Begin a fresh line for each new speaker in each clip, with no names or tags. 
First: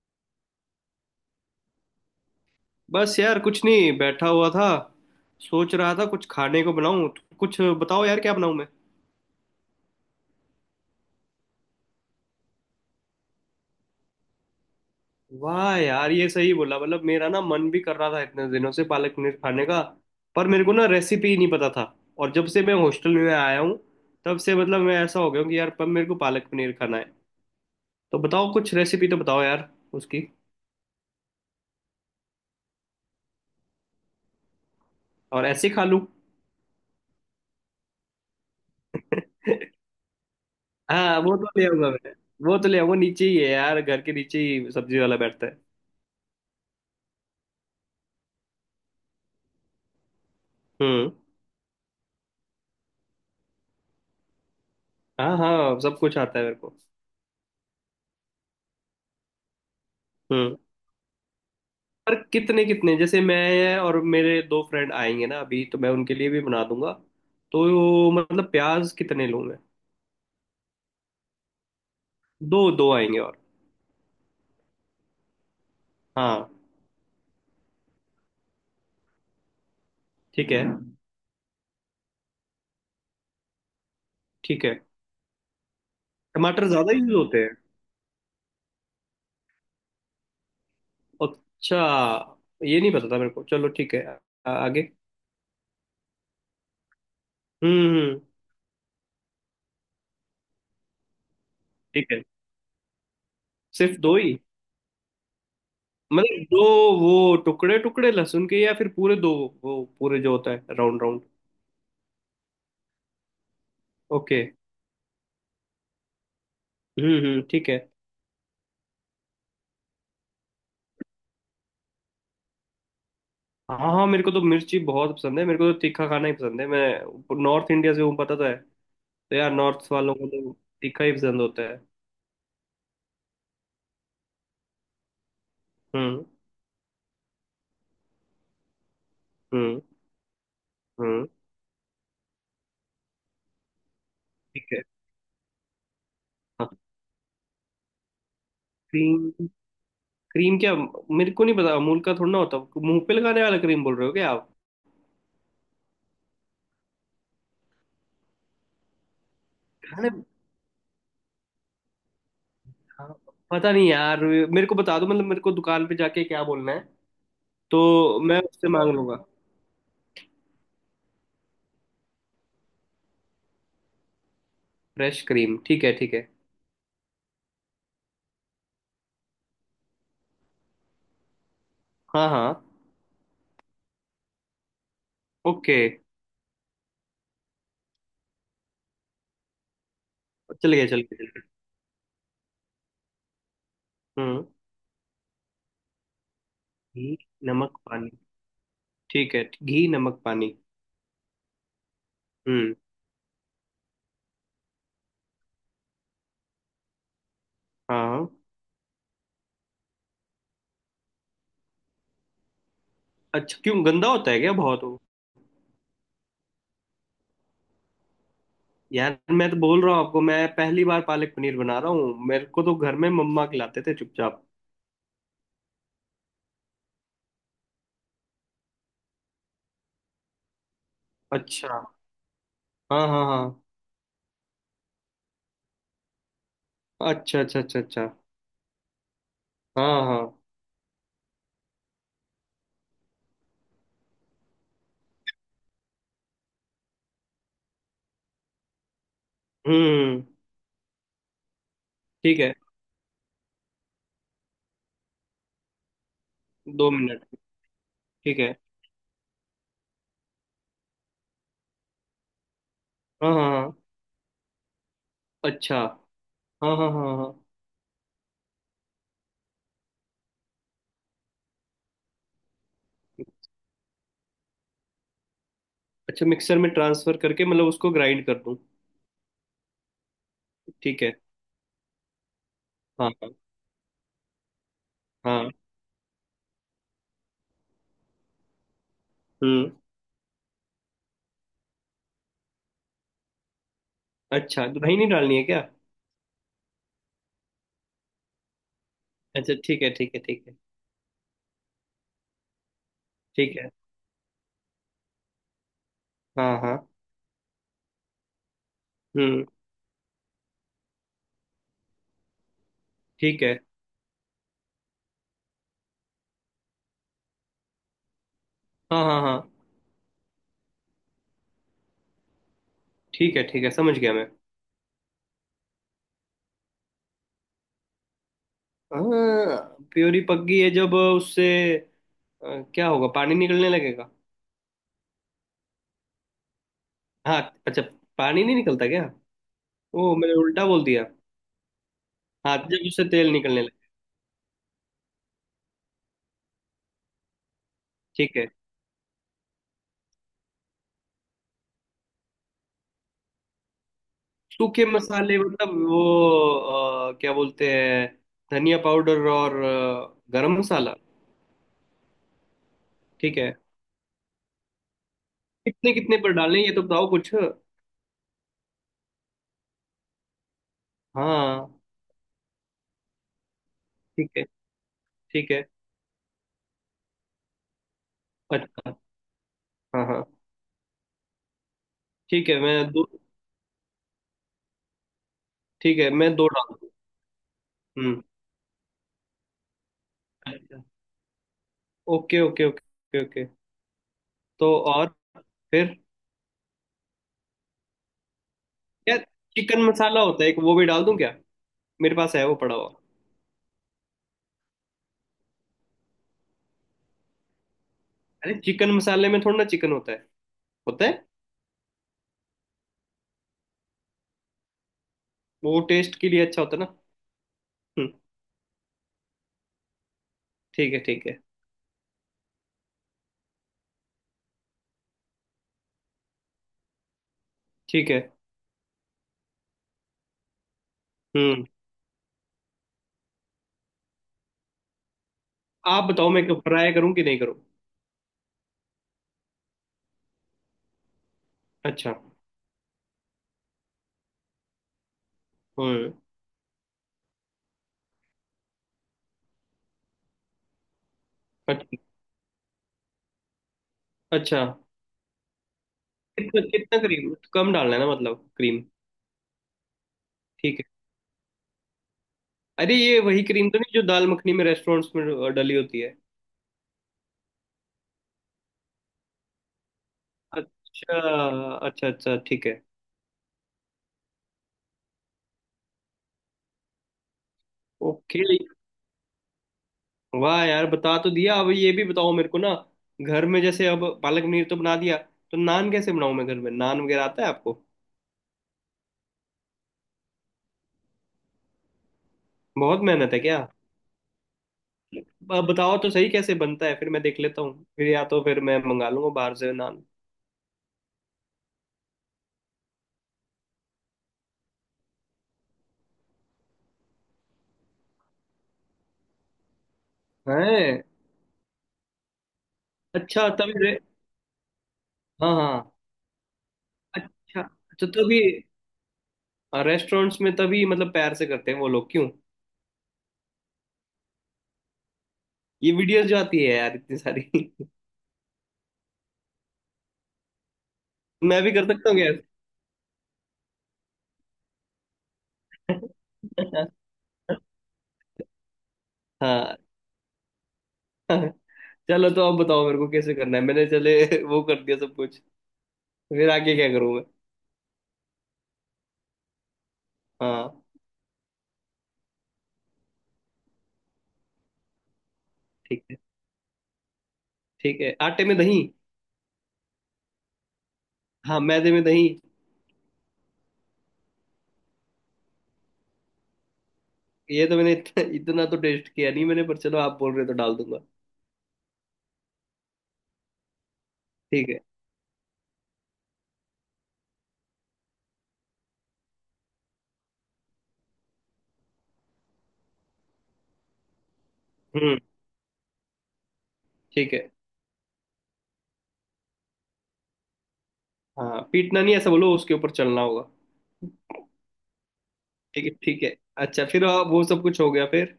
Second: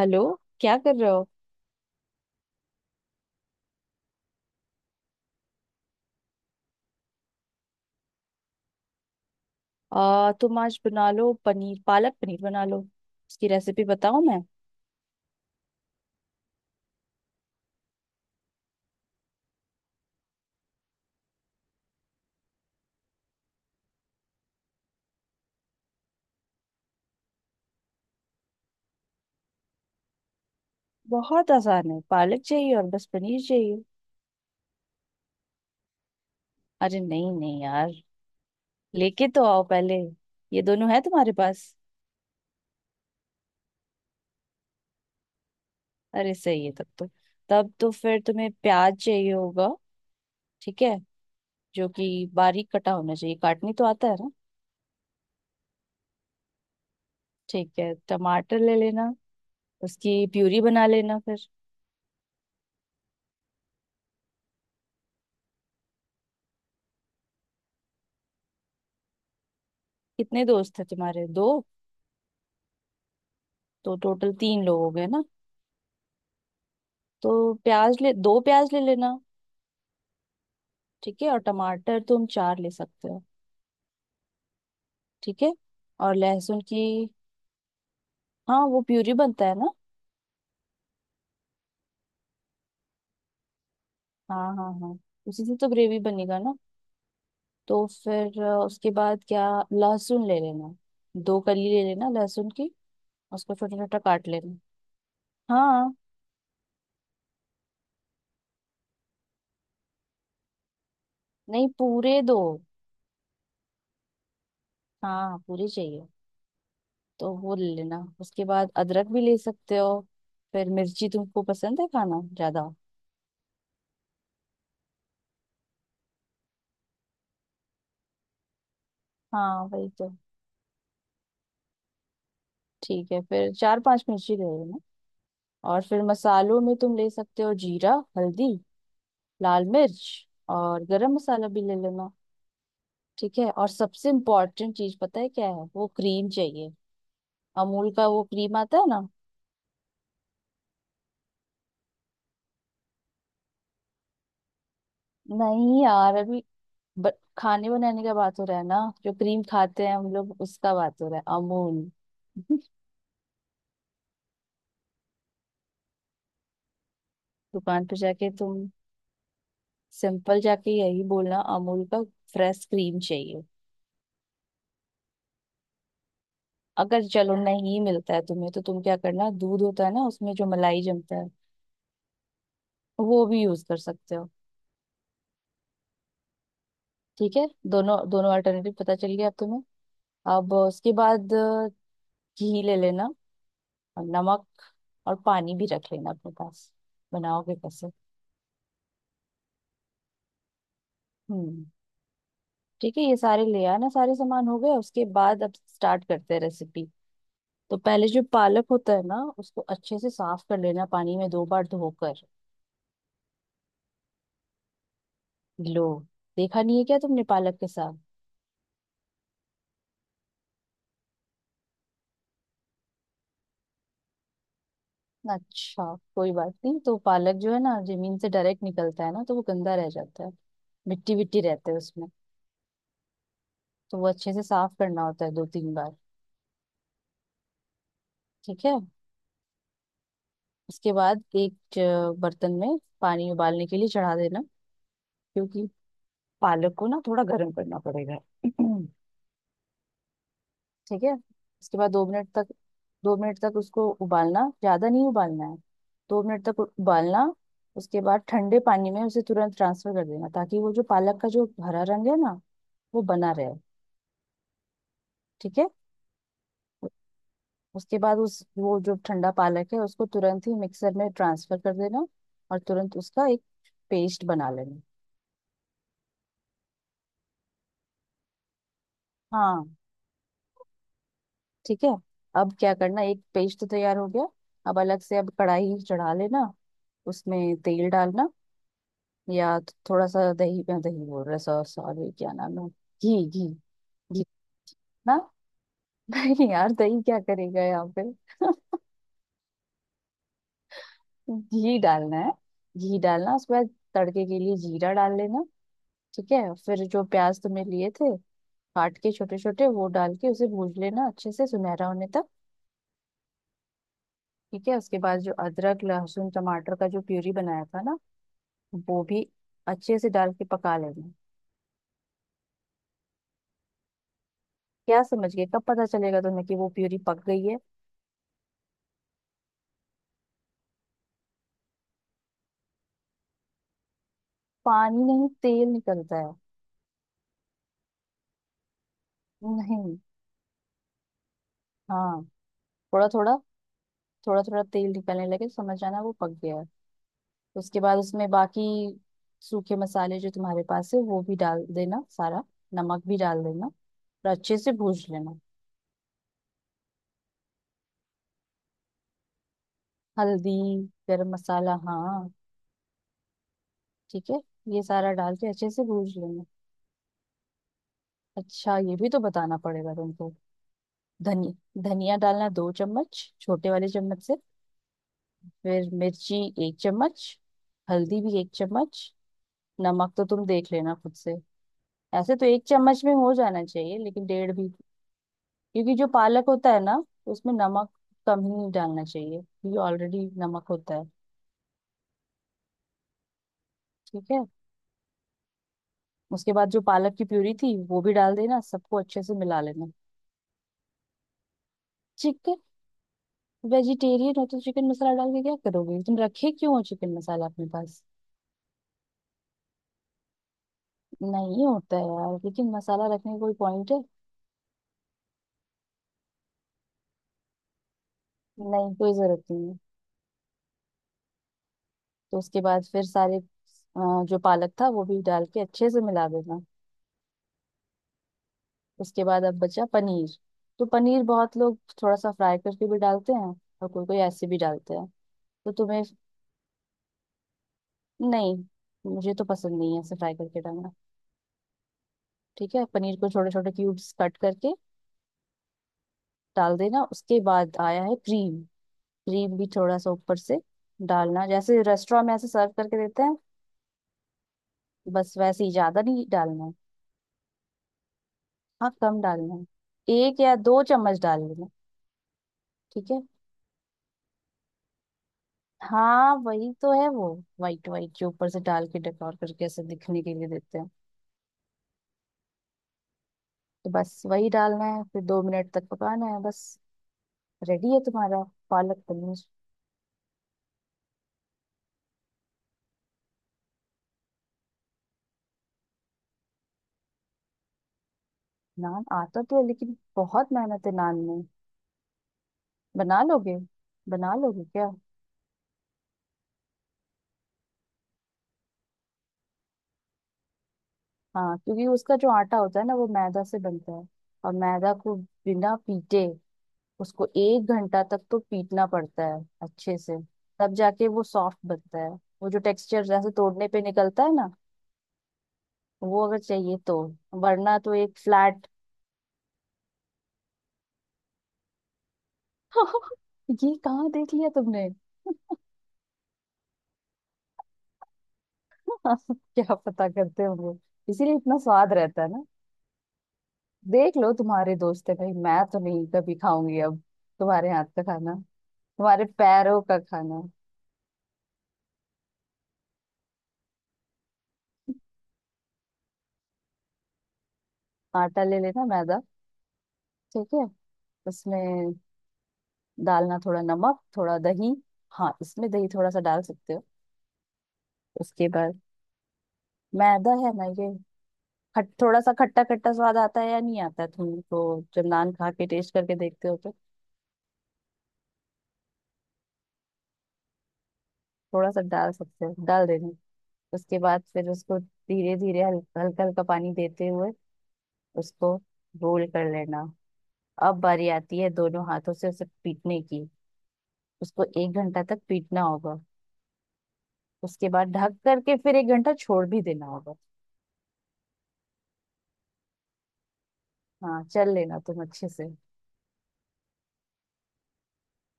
Hello. क्या कर रहे हो?
बस यार कुछ नहीं बैठा हुआ था। सोच रहा था कुछ खाने को बनाऊं, तो कुछ बताओ यार, क्या बनाऊं मैं।
तुम आज बना लो पनीर। पालक पनीर बना लो, उसकी रेसिपी बताऊं मैं।
वाह यार, ये सही बोला। मतलब मेरा ना मन भी कर रहा था इतने दिनों से पालक पनीर खाने का, पर मेरे को ना रेसिपी नहीं पता था। और जब से मैं हॉस्टल में आया हूँ तब से मतलब मैं ऐसा हो गया हूं कि यार, पर मेरे को पालक पनीर खाना है। तो बताओ कुछ रेसिपी, तो बताओ यार उसकी।
बहुत आसान है। पालक चाहिए और बस पनीर चाहिए।
और ऐसे ही खा लूं?
अरे नहीं नहीं यार, लेके तो आओ पहले। ये दोनों है
हाँ,
तुम्हारे
वो तो
पास?
ले आऊंगा मैं। वो तो ले आऊंगा, नीचे ही है यार, घर के नीचे ही सब्जी वाला बैठता है।
अरे सही है तब तो फिर तुम्हें प्याज चाहिए होगा। ठीक है।
हम्म।
जो कि बारीक कटा होना चाहिए। काटनी तो आता है ना?
हाँ हाँ, सब कुछ आता है मेरे को।
ठीक है। टमाटर ले लेना, उसकी
हम्म।
प्यूरी बना लेना फिर।
पर कितने कितने, जैसे मैं और मेरे दो फ्रेंड आएंगे ना अभी, तो मैं उनके लिए भी बना दूंगा। तो मतलब प्याज कितने लूं मैं?
कितने दोस्त है तुम्हारे? दो?
दो दो आएंगे और।
तो टोटल तीन लोग हो गए ना।
हाँ।
तो प्याज ले दो प्याज ले लेना।
ठीक है।
ठीक है। और टमाटर तुम चार ले सकते हो।
ठीक है।
ठीक है। और लहसुन
टमाटर
की।
ज्यादा यूज होते हैं?
हाँ, वो प्यूरी बनता है ना।
अच्छा, ये नहीं पता था मेरे को। चलो ठीक है।
हाँ हाँ
आगे।
हाँ। उसी से तो ग्रेवी बनेगा ना। तो
हम्म।
फिर, उसके बाद क्या, लहसुन ले लेना। दो कली ले लेना
ठीक है।
लहसुन की। उसको छोटा छोटा
सिर्फ दो
काट
ही?
लेना। हाँ।
मतलब दो, वो टुकड़े टुकड़े लहसुन के, या फिर पूरे दो? वो पूरे जो होता है राउंड राउंड।
नहीं, पूरे दो।
ओके।
हाँ, पूरे चाहिए। तो
हम्म,
वो
ठीक
ले
है।
लेना। उसके बाद अदरक भी ले सकते हो। फिर मिर्ची तुमको पसंद है खाना ज्यादा?
हाँ हाँ, मेरे को तो मिर्ची बहुत पसंद है। मेरे को तो तीखा खाना ही पसंद है। मैं नॉर्थ इंडिया से हूँ, पता तो है। तो यार
हाँ, वही
नॉर्थ
तो।
वालों को तो तीखा ही पसंद होता है।
ठीक है। फिर चार पांच मिर्ची ले लेना। और फिर
हम्म।
मसालों में तुम ले सकते हो जीरा, हल्दी, लाल
हम्म।
मिर्च। और गरम
हम्म।
मसाला भी ले लेना। ठीक है। और सबसे
ठीक
इम्पोर्टेंट
है।
चीज पता है क्या है? वो क्रीम
हाँ।
चाहिए। अमूल का वो क्रीम आता है ना।
क्रीम? क्रीम क्या? मेरे को नहीं पता अमूल का थोड़ा ना होता। मुंह पे लगाने वाला क्रीम बोल रहे हो क्या आप?
नहीं यार अभी, ब, खाने बनाने का बात हो रहा है ना। जो क्रीम खाते हैं
खाने?
हम लोग, उसका बात हो रहा है। अमूल।
हाँ, पता नहीं यार, मेरे को बता दो, मतलब मेरे को दुकान पे जाके क्या बोलना है,
दुकान पे
तो
जाके
मैं
तुम
उससे मांग लूंगा।
सिंपल जाके यही बोलना, अमूल का फ्रेश क्रीम चाहिए।
फ्रेश क्रीम, ठीक है ठीक है।
अगर चलो नहीं मिलता है तुम्हें, तो तुम क्या करना, दूध होता है ना, उसमें जो मलाई जमता है,
हाँ हाँ।
वो भी यूज कर सकते हो।
ओके।
ठीक है, दोनों दोनों अल्टरनेटिव पता चल गया अब तुम्हें। अब
चल गया
उसके
चल गया चल
बाद,
गया।
घी ले लेना। और नमक।
हम्म।
और पानी भी रख लेना अपने पास।
घी,
बनाओगे
नमक
कैसे?
पानी। ठीक है, घी नमक पानी।
हम्म।
हम्म।
ठीक है। ये सारे ले आना। सारे सामान हो गए। उसके बाद अब स्टार्ट करते हैं रेसिपी। तो
हाँ
पहले जो
हाँ।
पालक होता है ना, उसको अच्छे से साफ कर लेना, पानी में 2 बार धोकर।
अच्छा, क्यों गंदा होता है क्या बहुत वो?
लो, देखा नहीं है क्या तुमने पालक के साथ?
यार मैं तो बोल रहा हूँ आपको, मैं पहली बार पालक पनीर बना रहा हूँ। मेरे को तो घर में मम्मा खिलाते थे चुपचाप।
अच्छा, कोई बात नहीं। तो पालक जो है ना, जमीन से डायरेक्ट निकलता है ना, तो वो गंदा रह जाता है। मिट्टी विट्टी रहते हैं
अच्छा।
उसमें।
हाँ हाँ हाँ।
तो वो अच्छे से साफ करना होता है 2-3 बार।
अच्छा अच्छा अच्छा अच्छा।
ठीक है।
हाँ हाँ।
उसके बाद एक बर्तन में पानी उबालने के लिए चढ़ा देना। क्योंकि पालक को ना थोड़ा गर्म करना पड़ेगा।
हम्म।
ठीक है। उसके बाद
ठीक है।
दो मिनट तक उसको उबालना। ज्यादा नहीं उबालना है। 2 मिनट तक
दो
उबालना।
मिनट।
उसके बाद
ठीक है।
ठंडे पानी में उसे तुरंत ट्रांसफर कर देना, ताकि वो जो पालक का जो हरा रंग है ना, वो बना
हाँ
रहे।
हाँ हाँ।
ठीक है।
अच्छा। हाँ
उ-
हाँ हाँ हाँ।
उसके बाद उस वो जो ठंडा पालक है, उसको तुरंत ही मिक्सर में ट्रांसफर कर देना। और तुरंत उसका एक पेस्ट बना लेना।
अच्छा, मिक्सर में ट्रांसफर करके मतलब उसको ग्राइंड कर दूँ?
हाँ।
ठीक है।
ठीक है। अब क्या करना,
हाँ
एक
हाँ।
पेस्ट तो तैयार हो गया। अब अलग से, अब
हाँ।
कढ़ाई चढ़ा लेना। उसमें तेल डालना। या
हम्म।
थोड़ा सा दही, दही बोल रहा, सॉरी, क्या नाम है, घी घी घी
अच्छा तो दही नहीं
ना।
डालनी है क्या?
नहीं यार, दही क्या करेगा यहाँ पे।
अच्छा ठीक है ठीक है ठीक है।
घी डालना है। घी डालना। उसके
ठीक
बाद
है।
तड़के के लिए जीरा डाल लेना। ठीक है।
हाँ
फिर
हाँ।
जो प्याज तुमने लिए थे, काट के छोटे
हम्म।
छोटे, वो डाल के उसे भून लेना अच्छे से सुनहरा होने तक।
ठीक है।
ठीक है। उसके बाद जो अदरक लहसुन टमाटर का जो प्यूरी बनाया था ना, वो
हाँ हाँ
भी
हाँ।
अच्छे से डाल के पका लेना।
ठीक है ठीक है, समझ गया मैं।
क्या समझ गए? कब पता चलेगा तुम्हें कि वो प्यूरी पक गई है?
हाँ, प्योरी पक गई है जब उससे क्या होगा, पानी निकलने लगेगा।
पानी नहीं, तेल निकलता है।
हाँ। अच्छा, पानी नहीं निकलता क्या?
नहीं।
ओ, मैंने उल्टा बोल दिया।
हाँ।
हाँ, जब उससे
थोड़ा
तेल
थोड़ा।
निकलने लगे।
थोड़ा थोड़ा तेल निकलने लगे तो समझ आना वो पक गया है। उसके बाद उसमें
ठीक है।
बाकी सूखे मसाले जो तुम्हारे पास है, वो भी डाल देना सारा। नमक भी डाल देना और अच्छे से
सूखे
भूज लेना।
मसाले मतलब वो क्या बोलते हैं, धनिया पाउडर और
हल्दी।
गरम मसाला।
गरम मसाला, हाँ।
ठीक है।
ठीक है। ये सारा डाल के अच्छे से
कितने
भूज
कितने पर
लेना।
डालें, ये तो बताओ कुछ।
अच्छा, ये भी तो बताना पड़ेगा तुमको।
हाँ।
धनिया, धनिया डालना 2 चम्मच, छोटे वाले चम्मच
ठीक
से।
है। ठीक है।
फिर मिर्ची, 1 चम्मच। हल्दी भी एक
अच्छा।
चम्मच
हाँ
नमक
हाँ।
तो तुम देख लेना खुद से। ऐसे तो
ठीक है,
एक
मैं
चम्मच
दो,
में हो जाना चाहिए, लेकिन डेढ़ भी। क्योंकि
ठीक
जो
है मैं
पालक
दो
होता है
डाल
ना, उसमें नमक
दूँ?
कम ही नहीं डालना चाहिए, क्योंकि ऑलरेडी नमक
अच्छा।
होता है।
Okay okay okay okay.
ठीक है।
तो और फिर,
उसके बाद जो पालक की प्यूरी थी वो भी डाल देना, सबको
यार
अच्छे से मिला
चिकन
लेना।
मसाला होता है एक, वो भी डाल दूं क्या? मेरे पास है वो
चिकन?
पड़ा हुआ।
वेजिटेरियन हो तो चिकन मसाला डाल के क्या करोगे? तुम रखे क्यों हो चिकन मसाला अपने पास?
अरे, चिकन मसाले में थोड़ा ना चिकन होता है। होता है,
नहीं होता है यार, लेकिन मसाला रखने का कोई पॉइंट है?
वो टेस्ट के लिए अच्छा होता है ना। हम्म।
नहीं, कोई जरूरत नहीं है।
ठीक है ठीक है।
तो उसके बाद फिर सारे, जो पालक था वो भी डाल के अच्छे से मिला देना।
ठीक है।
उसके बाद अब बचा पनीर। तो पनीर बहुत
हम्म।
लोग थोड़ा सा फ्राई करके भी डालते हैं। और कोई कोई ऐसे भी डालते हैं। तो तुम्हें।
आप बताओ मैं फ्राई करूं कि नहीं करूं?
नहीं, मुझे तो पसंद नहीं है ऐसे फ्राई करके डालना।
अच्छा।
ठीक है। पनीर को छोटे छोटे क्यूब्स कट करके
हम्म।
डाल देना। उसके बाद आया है क्रीम। क्रीम भी थोड़ा सा ऊपर से डालना, जैसे
अच्छा।
रेस्टोरेंट में ऐसे सर्व करके देते हैं।
अच्छा।
बस वैसे ही, ज्यादा नहीं
कितना
डालना है।
कितना क्रीम, कम डालना है ना मतलब क्रीम?
हाँ, कम डालना है। एक या
ठीक
दो
है।
चम्मच डाल लेना।
अरे
ठीक
ये
है।
वही क्रीम तो नहीं जो दाल मखनी में रेस्टोरेंट्स में डली होती है?
हाँ, वही तो है वो। वाइट वाइट जो ऊपर से डाल के डेकोर करके ऐसे दिखने के लिए देते हैं।
अच्छा। अच्छा अच्छा, ठीक है।
तो बस वही डालना है, फिर 2 मिनट तक पकाना है बस। रेडी है तुम्हारा
ओके।
पालक पनीर।
वाह यार, बता तो दिया। अब ये भी बताओ मेरे को ना, घर में जैसे अब पालक पनीर तो बना दिया, तो नान कैसे बनाऊं मैं? घर में नान वगैरह आता है आपको?
नान आता तो है, लेकिन बहुत मेहनत है नान में।
बहुत
बना
मेहनत है
लोगे?
क्या?
बना लोगे क्या?
अब बताओ तो सही कैसे बनता है, फिर मैं देख लेता हूँ, फिर या तो फिर मैं मंगा लूंगा बाहर से नान।
हाँ, क्योंकि उसका जो आटा होता है ना, वो मैदा से बनता है। और मैदा को बिना पीटे, उसको 1 घंटा तक तो पीटना पड़ता है अच्छे से। तब
है।
जाके वो सॉफ्ट बनता है। वो जो टेक्सचर जैसे
अच्छा
तोड़ने
तभी
पे निकलता है ना,
हाँ हाँ।
वो अगर चाहिए तो।
अच्छा,
वरना तो
तो
एक
तभी
फ्लैट।
रेस्टोरेंट्स में, तभी मतलब पैर से करते हैं वो लोग क्यों?
ये कहाँ देख लिया तुमने?
ये वीडियोस जो आती है यार इतनी सारी।
क्या पता करते होंगे। इसीलिए इतना
मैं भी कर
स्वाद
सकता हूँ
रहता है
क्या?
ना। देख लो, तुम्हारे दोस्त है भाई, मैं तो नहीं कभी खाऊंगी
ऐसे?
अब। तुम्हारे हाथ का खाना, तुम्हारे
हाँ।
पैरों का खाना।
चलो तो अब बताओ मेरे को कैसे करना है। मैंने चले वो कर दिया सब कुछ, फिर आगे क्या करूं मैं?
आटा ले लेना, मैदा। ठीक है।
हाँ।
उसमें डालना थोड़ा नमक, थोड़ा दही। हाँ, इसमें दही
ठीक
थोड़ा
है।
सा डाल सकते हो।
ठीक है, आटे
उसके
में दही।
बाद मैदा है ना ये।
हाँ,
खट
मैदे में
थोड़ा
दही।
सा खट्टा खट्टा स्वाद आता है या नहीं आता है? तुम तो जब नान खा के टेस्ट करके देखते हो तो।
ये तो मैंने इतना तो टेस्ट किया नहीं मैंने, पर चलो आप बोल रहे हो तो डाल दूंगा।
थोड़ा सा डाल सकते हो, डाल देना। उसके बाद फिर
ठीक है।
उसको धीरे धीरे, हल्का हल्का पानी देते हुए, उसको रोल कर लेना। अब बारी आती है दोनों हाथों से उसे पीटने की। उसको एक घंटा
हम्म।
तक पीटना होगा।
ठीक है।
उसके बाद ढक करके फिर 1 घंटा छोड़ भी देना होगा।
हाँ, पीटना नहीं ऐसा बोलो, उसके ऊपर चलना होगा।
हाँ, चल लेना तुम अच्छे से।
ठीक है ठीक है। अच्छा फिर आप, वो सब कुछ हो गया फिर?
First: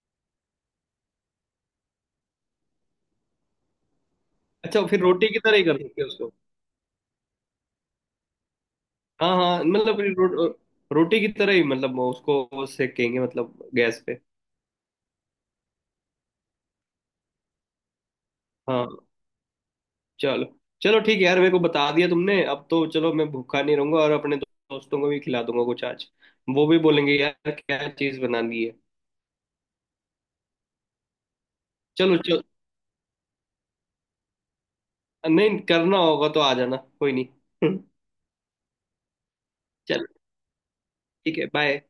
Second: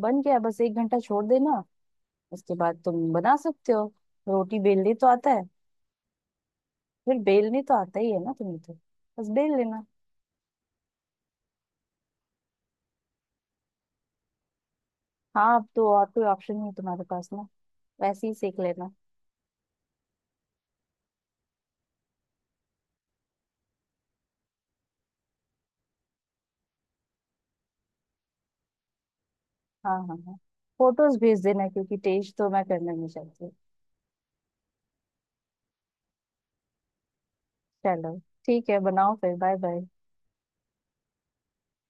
बन गया, बस 1 घंटा छोड़ देना। उसके बाद तुम बना सकते हो। रोटी
अच्छा,
बेलने
फिर
तो
रोटी
आता
की
है?
तरह ही कर सकते हैं उसको?
फिर बेलनी तो आता ही है ना तुम्हें तो। बस
हाँ
बेल
हाँ,
लेना।
मतलब फिर रोटी की तरह ही, मतलब उसको सेकेंगे मतलब गैस पे।
हाँ, अब तो और कोई ऑप्शन नहीं है तुम्हारे पास ना। वैसे ही सेक
हाँ।
लेना।
चलो। चलो ठीक है यार, मेरे को बता दिया तुमने, अब तो चलो मैं भूखा नहीं रहूंगा और अपने दोस्तों को भी खिला दूंगा कुछ आज। वो भी बोलेंगे यार क्या चीज बनानी है।
हाँ हाँ हाँ। फोटोज भेज देना, क्योंकि
चलो
टेस्ट
चलो,
तो मैं करना नहीं चाहती।
नहीं करना होगा तो आ जाना, कोई नहीं।
चलो, ठीक है, बनाओ फिर। Bye bye.
चलो ठीक है, बाय।